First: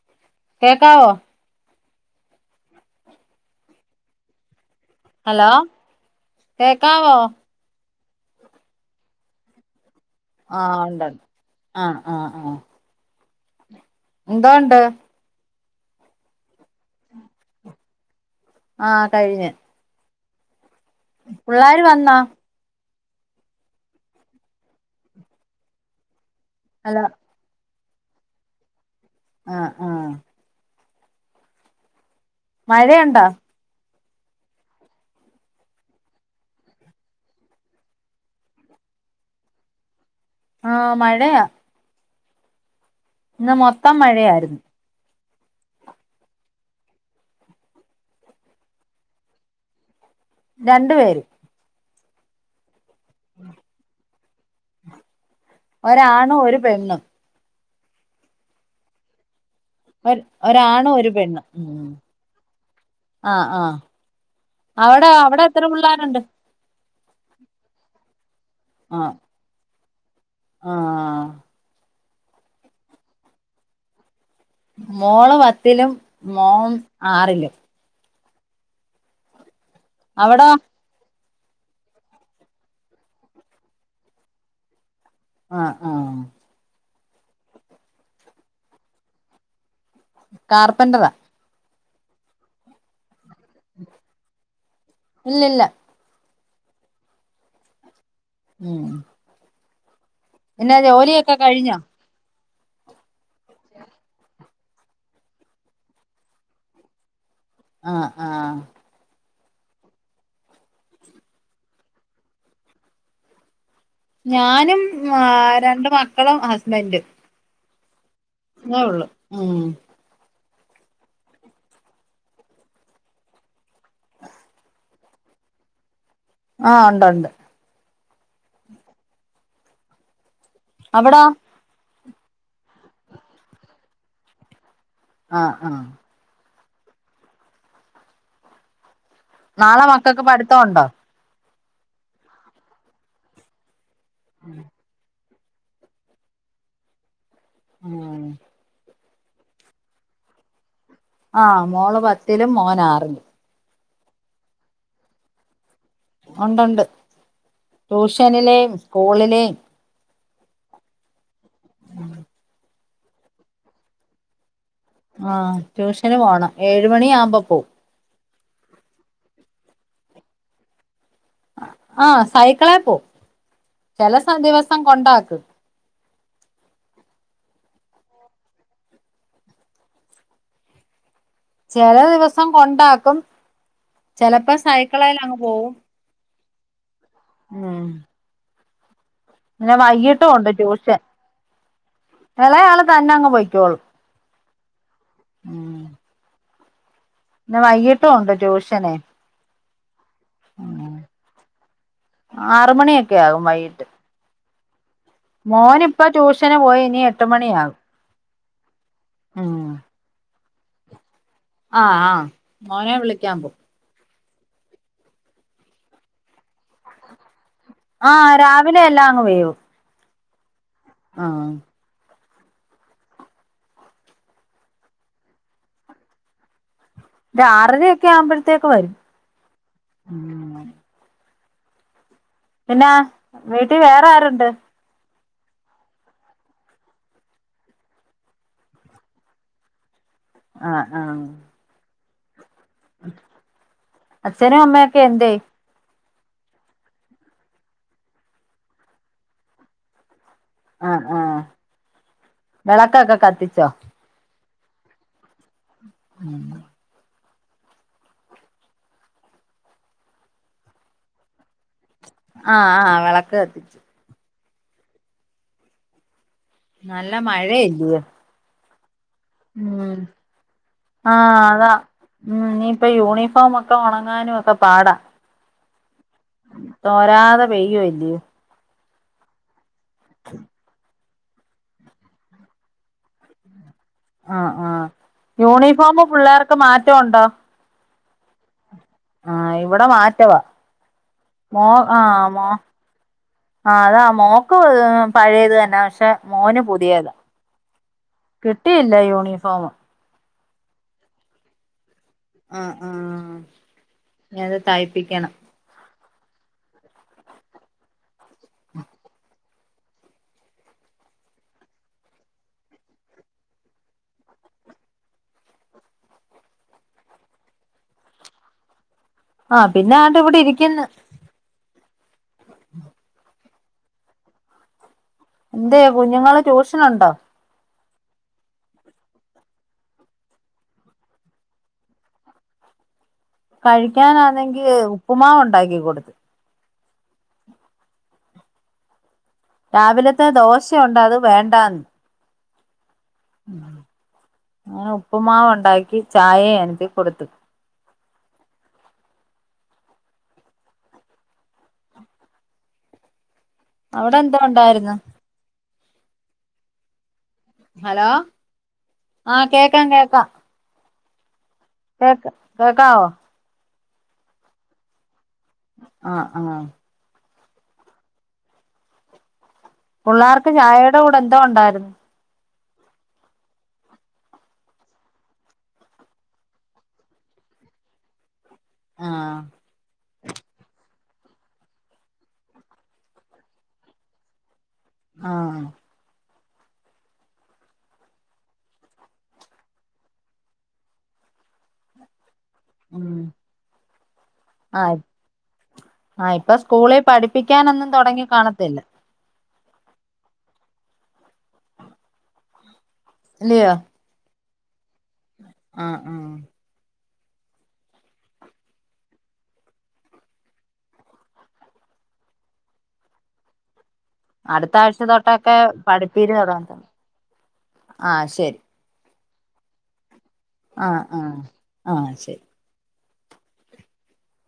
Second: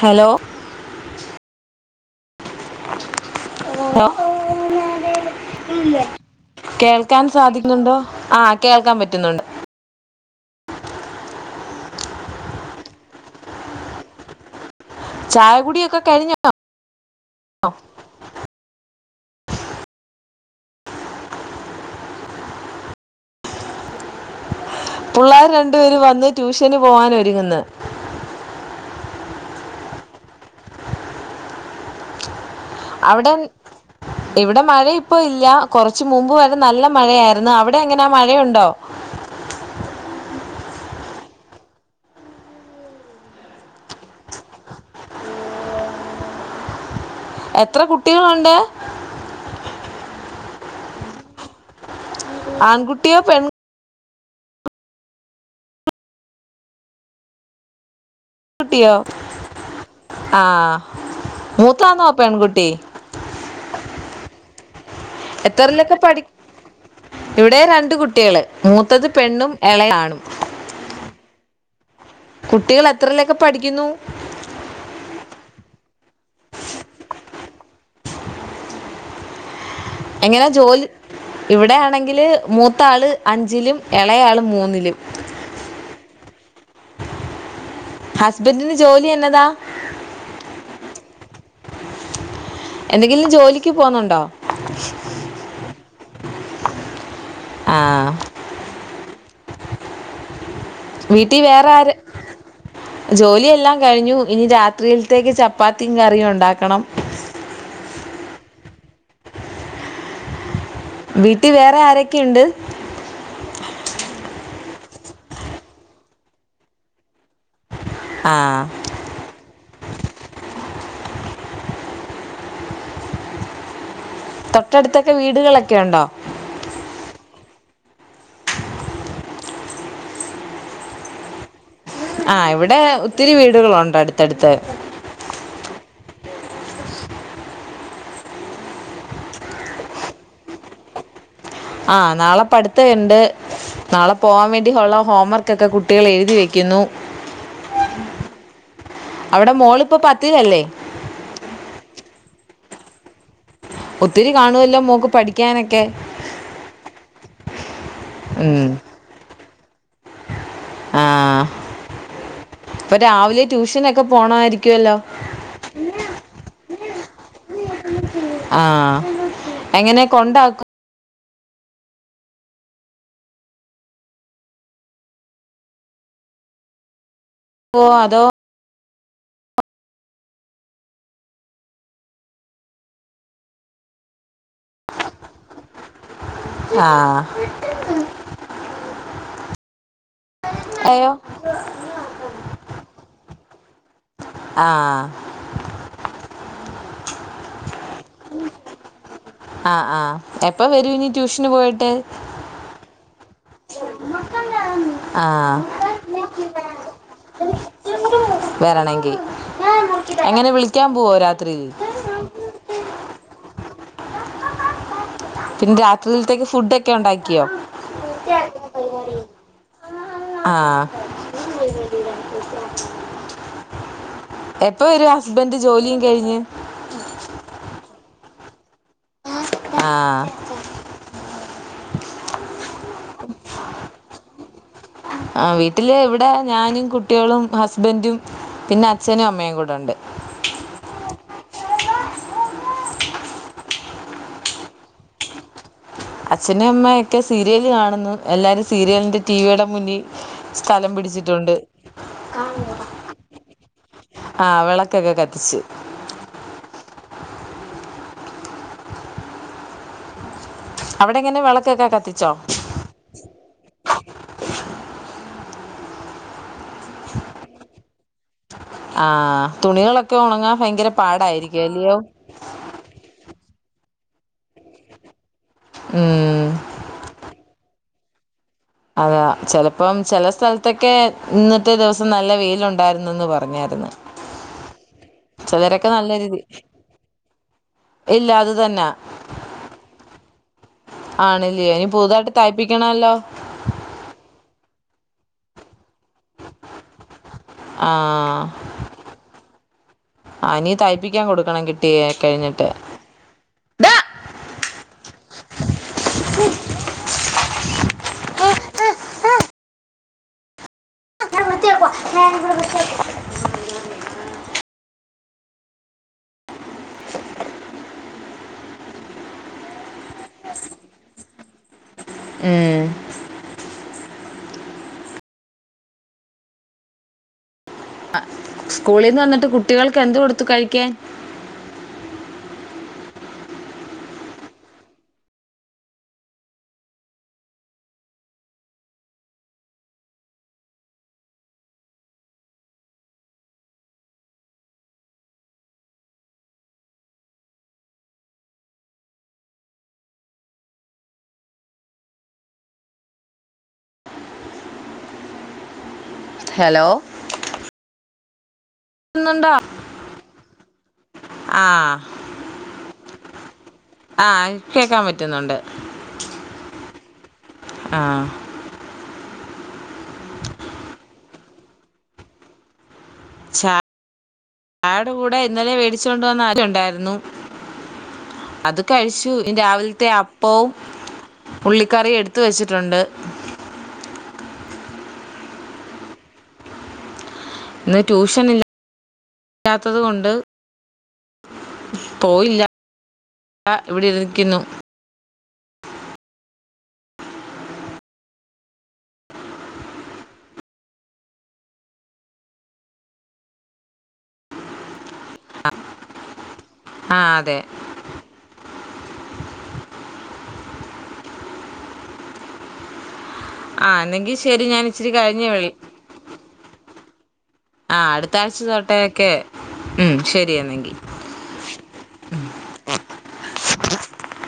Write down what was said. Hello കേക്കാവോ ഉോ hello കേക്കാവോ കേൾക്കാൻ സാധിക്കുന്നുണ്ടോ ആ കേൾക്കാൻ പറ്റുന്നുണ്ട് ആ ഒണ്ടണ്ട് ആ ആ ആ എന്താ ഒണ്ട് ചായകുടിയൊക്കെ കഴിഞ്ഞോ [unintelligible] ആ കഴിഞ്ഞ് പുള്ളര് വന്നാ പുള്ളാര് രണ്ടുപേര് വന്ന് ട്യൂഷന് അല്ല പോവാനൊരുങ്ങുന്ന് ആ ആ മഴണ്ടോ അവിടെ ഇവിടെ മഴ ഇപ്പോ ഇല്ല കൊറച്ച മുമ്പ് വരെ നല്ല മഴയായിരുന്നു അവിടെ എങ്ങനെ മഴയുണ്ടോ ആ മഴയാ ഇന്ന് മൊത്തം മഴയായിരുന്നു എത്ര കുട്ടികളൊണ്ട്? രണ്ട് പേര്. ആകുട് ട്ടിയോ പെൺ ഒരാണും ഒരു പെണ്ണും. ട്ടിയോ? ഒര് ഒരാണും ഒരു പെണ്ണും മ് മൂത്താന്നോ പെൺകുട്ടി ആ ആ അവടെ അവടെ എത്ര എത്രയിലൊക്കെ പിള്ളാരുണ്ട്? പഠി ഇവിടെ രണ്ട് കുട്ടികള്. മൂത്തത് പെണ്ണും എളെളാണും. ആ കുട്ടികൾ എത്രയലൊക്കെ പഠിക്കുന്നു. മോള് പത്തിലും മോൻ ആറിലും. എങ്ങനാ അവിടോ ജോല് ഇവിടെയാണെങ്കില് മൂത്താള് അഞ്ചിലും എളയാള് മൂന്നിലും. ആ ആ ഹസ്ബൻഡിന് ജോലി എന്നതാ? കാർപെന്ററാ. എനി ങ്കിലും ജോലിക്ക് പോന്നുണ്ടോ? ഇല്ലില്ല ആ മ് എന്ന ജോലിയൊക്കെ വീട്ടിൽ വേറെ കഴിഞ്ഞോ? ആര് ജോലിയെല്ലാം കഴിഞ്ഞു ഇനി രാത്രിയിൽത്തേക്ക് ചപ്പാത്തിയും കറിയും ഒണ്ടാക്കണം. ആ ആ വീട്ടിൽ വേറെ ആരൊക്കെയുണ്ട്. ഞാനും ആ രണ്ട് മക്കളും ഹസ്ബൻ്റും. ആ നള്ളു മ് തൊട്ടടുത്തൊക്കെ വീടുകളൊക്കെ ഒണ്ടോ? ആ ഒണ്ട് ഒണ്ട്. അവിടോ? ആ ഇവിടെ ഒത്തിരി വീടുകളുണ്ട് അടുത്തടുത്ത്. ആ ആ നാളെ മക്കക്ക് പഠിത്തം ഒണ്ടോ? ആ നാളെ പഠിത്തിണ്ട്. നാളെ പോവാൻ വേണ്ടി ഹോള്ള ഹോംവർക്ക് ഇതൊക്കെ കുട്ടികൾ എഴുതി വെക്കുന്നു. ആ അവടെ മോളിപ്പോ പത്തിലല്ലേ? ആ മോള് പത്തിലും മോനാറിലും. ഒത്തിരി കാണുവല്ലോ മോക്ക് പഠിക്കാനൊക്കെ ഉണ്ടണ്ട് ട്യൂഷനിലെ സ്കൂളിലേം ആഹ് ഇപ്പൊ രാവിലെ ട്യൂഷനക്കെ പോണയിരി ആഹ് ട്യൂഷന് പോണം ഏഴ് മണി ആവുമ്പോ പോവും ആഹ് എങ്ങനെ കൊണ്ടാക്ക് ആഹ് സൈക്കിളെ പോ ചെലെ ദിവസം കൊണ്ടക്ക് ഓ അതോ ചില ദിവസം കൊണ്ടാക്കും ചെലപ്പോ സൈക്കിളെലങ്ങ് പോവും ആഹ് ന്നെ വൈകീ ണ്ട് ട്യൂക്ഷൻ അയ്യോ ഇളയാള് തന്നെ അങ്ങ് പോയി [unintelligible] ആഹ് ഉം ന വൈയി ആഹ് ആഹ് എപ്പ വരൂ ഉം ഇനി ട്യൂഷന് പോയിട്ട് ക്കെ ആകും വൈകിട്ട് ആ മോനി ഇപ്പോ ട്യൂഷന് പോയി ഇനി എട്ട മണിയ കും ഉം കാൻ പോവോ ര ആഹ് ആഹ് മോനെ വിളി ക്യാമ്പു പിന്നെ രാത്രിയിലത്തേക്ക് ഫുഡ് ഒക്കെ ഉണ്ടാക്കിയോ ആഹ് രാവിലെ എല്ലാം അങ്ങ് വേവും ആ ആ എപ്പൊ വരും ഹസ്ബന്ഡ് ജോലിയും കഴിഞ്ഞ് ഒരുഅറാരേ ക്കെ ആവുമ്പോഴത്തേക്കെ വരും ആഹ് ഉം പിന്നാ വീട്ടിൽ വേറെ ആരുണ്ട് ആ വീട്ടില് ഇവിടെ ഞാനും കുട്ടികളും ഹസ്ബൻറും പിന്നെ അച്ഛനും അമ്മയും കൂടെ ഉണ്ട് ആഹ് ആഹ് അച്ഛനും അമ്മൊക്കെ എന്തെ അച്ഛനും അമ്മ ഒക്കെ സീരിയല് കാണുന്നു എല്ലാരും സീരിയലിന്റെ ടിവിയുടെ മുന്നിൽ സ്ഥലം ആഹ ആഹ പിടിച്ചിട്ടുണ്ട് വെളക്കൊക്കെ കത്തിച്ചോ ആ വിളക്കൊക്കെ കത്തിച്ച് ഉം അവിടെ എങ്ങനെ വിളക്ക് ഒക്കെ കത്തി ആഹ് ആ വിളക്ക് കത്തിച്ചു നല്ല മഴ ഇല്ലയേ ആഹ തുണികളൊക്കെ ഉണങ്ങാ ഭയങ്കര ആഹ് പാടായിരിക്കുവ അതാ അല്ലിയോ ഉം ഇനിയിപ്പ യൂണിഫോം ഒക്കെ ഉണങ്ങാനും ഒക്കെ പാടാ ഉം തോരാതെ പെയുയി അ അതാ ചല അപ്പം ചില സ്ഥലത്തൊക്കെ ഇന്നത്തെ ദിവസം നല്ല വെയിലുണ്ടായിരുന്നുെന്ന് പറഞ്ഞായിരുന്നു ആ ആ ചിലരൊക്കെ യൂണിഫോമ നല്ല രീതി പിള്ളേർക്ക് മാറ്റംണ്ടോ ഇല്ല അത് തന്നെ ആഹ ഇവിടെ മാറ്റവാ മോ ആണല്ലയോ ഇനി ആഹ് പുതുതായിട്ട് മോ തയ്പ്പിക്കണല്ലോ ആഹ് അതാ മോക്ക് പഴയത് തന്നെ പക്ഷെ മോന് പുതിയതാ ആ കിട്ടിയില്ല യൂണിഫോം ആ നീ തഴ്പിക്കാൻ കൊടുക്കണം കിട്ടി കുട്ടിയ കഴിഞ്ഞിട്ട് ഞത് തയ്പ്പിക്കണം ഉ ഉ ഞാൻ വൃത്തിയാക്കുവാ ഞാൻ ഇവിടെ വൃത്തിയാക്കുവാ ആഹ പിന്നെ ആട്ട ഇവിടെ ഇരിക്കുന്നു ഏഹ് എന്ത കുഞ്ഞുങ്ങള് ട്യൂഷൻുണ്ടോ സ്കൂളിൽ നിന്ന് വന്നിട്ട് കുട്ടികൾക്ക് എന്ത് കൊടുത്തു കഴിക്കാൻ കഴിക്കാനാണെങ്കി ഉപ്പുമാവ് ഉണ്ടാക്കി കൊടുത്ത് രാവിലത്തെ ദോശയുണ്ട അത് വേണ്ടാന്ന് ങ്ങനെ ഉപ്പുമാവ് ഉണ്ടാക്കി ചായ എനിക്ക് കൊടുത്തു അവിടെ എന്താ ഉണ്ടായിന്ന് ഹലോ ഹലോ ആഹ് ന്നുണ്ടോ കേക്കാം കേക്കാം ആ കേക്ക കേക്കാവ ആഹ കേക്കാൻ പറ്റും പറ്റുന്നുണ്ട് ആ ആ ആഹ പിള്ളേർക്ക് ചായയുടെ കൂടെ എന്തോ ഉണ്ടായിരുന്നു ച ചായടെ കൂടെ ഇന്നലെ വേടിച്ചോണ്ട വന്ന ആര ഉണ്ടായിരുന്നു അത് ആ കഴിച്ചു ഇ രാവിലത്തെ അപ്പവും ഉള്ളിക്കറി എടുത്ത വെച്ചിട്ടുണ്ട് ആ ഇന്ന് ട്യൂഷൻ ഇല്ലാല്ലാത്തത് കൊണ്ട് പോയില്ല ഉം ഇവിടെ ഇരിക്കുന്നു ആ ആ ഇപ്പൊ സ്കൂളിൽ പഠിപ്പിക്കാനൊന്നും തുടങ്ങി കാണത്തില്ല ലയ ആ ഉം ആ അതെ ആ എന്നെങ്കിൽ ശരി അടുത്ത ഞാൻ ആഴ്ച ഇച്ചിരി കഴിഞ്ഞ് തൊട്ടൊക്കെ വിളി പഠിപ്പീരി തുറ ആ ശരി ക്കെ ഉം ആ ശരിയന്നെങ്കിൽ ആ ആ ശരി അ അ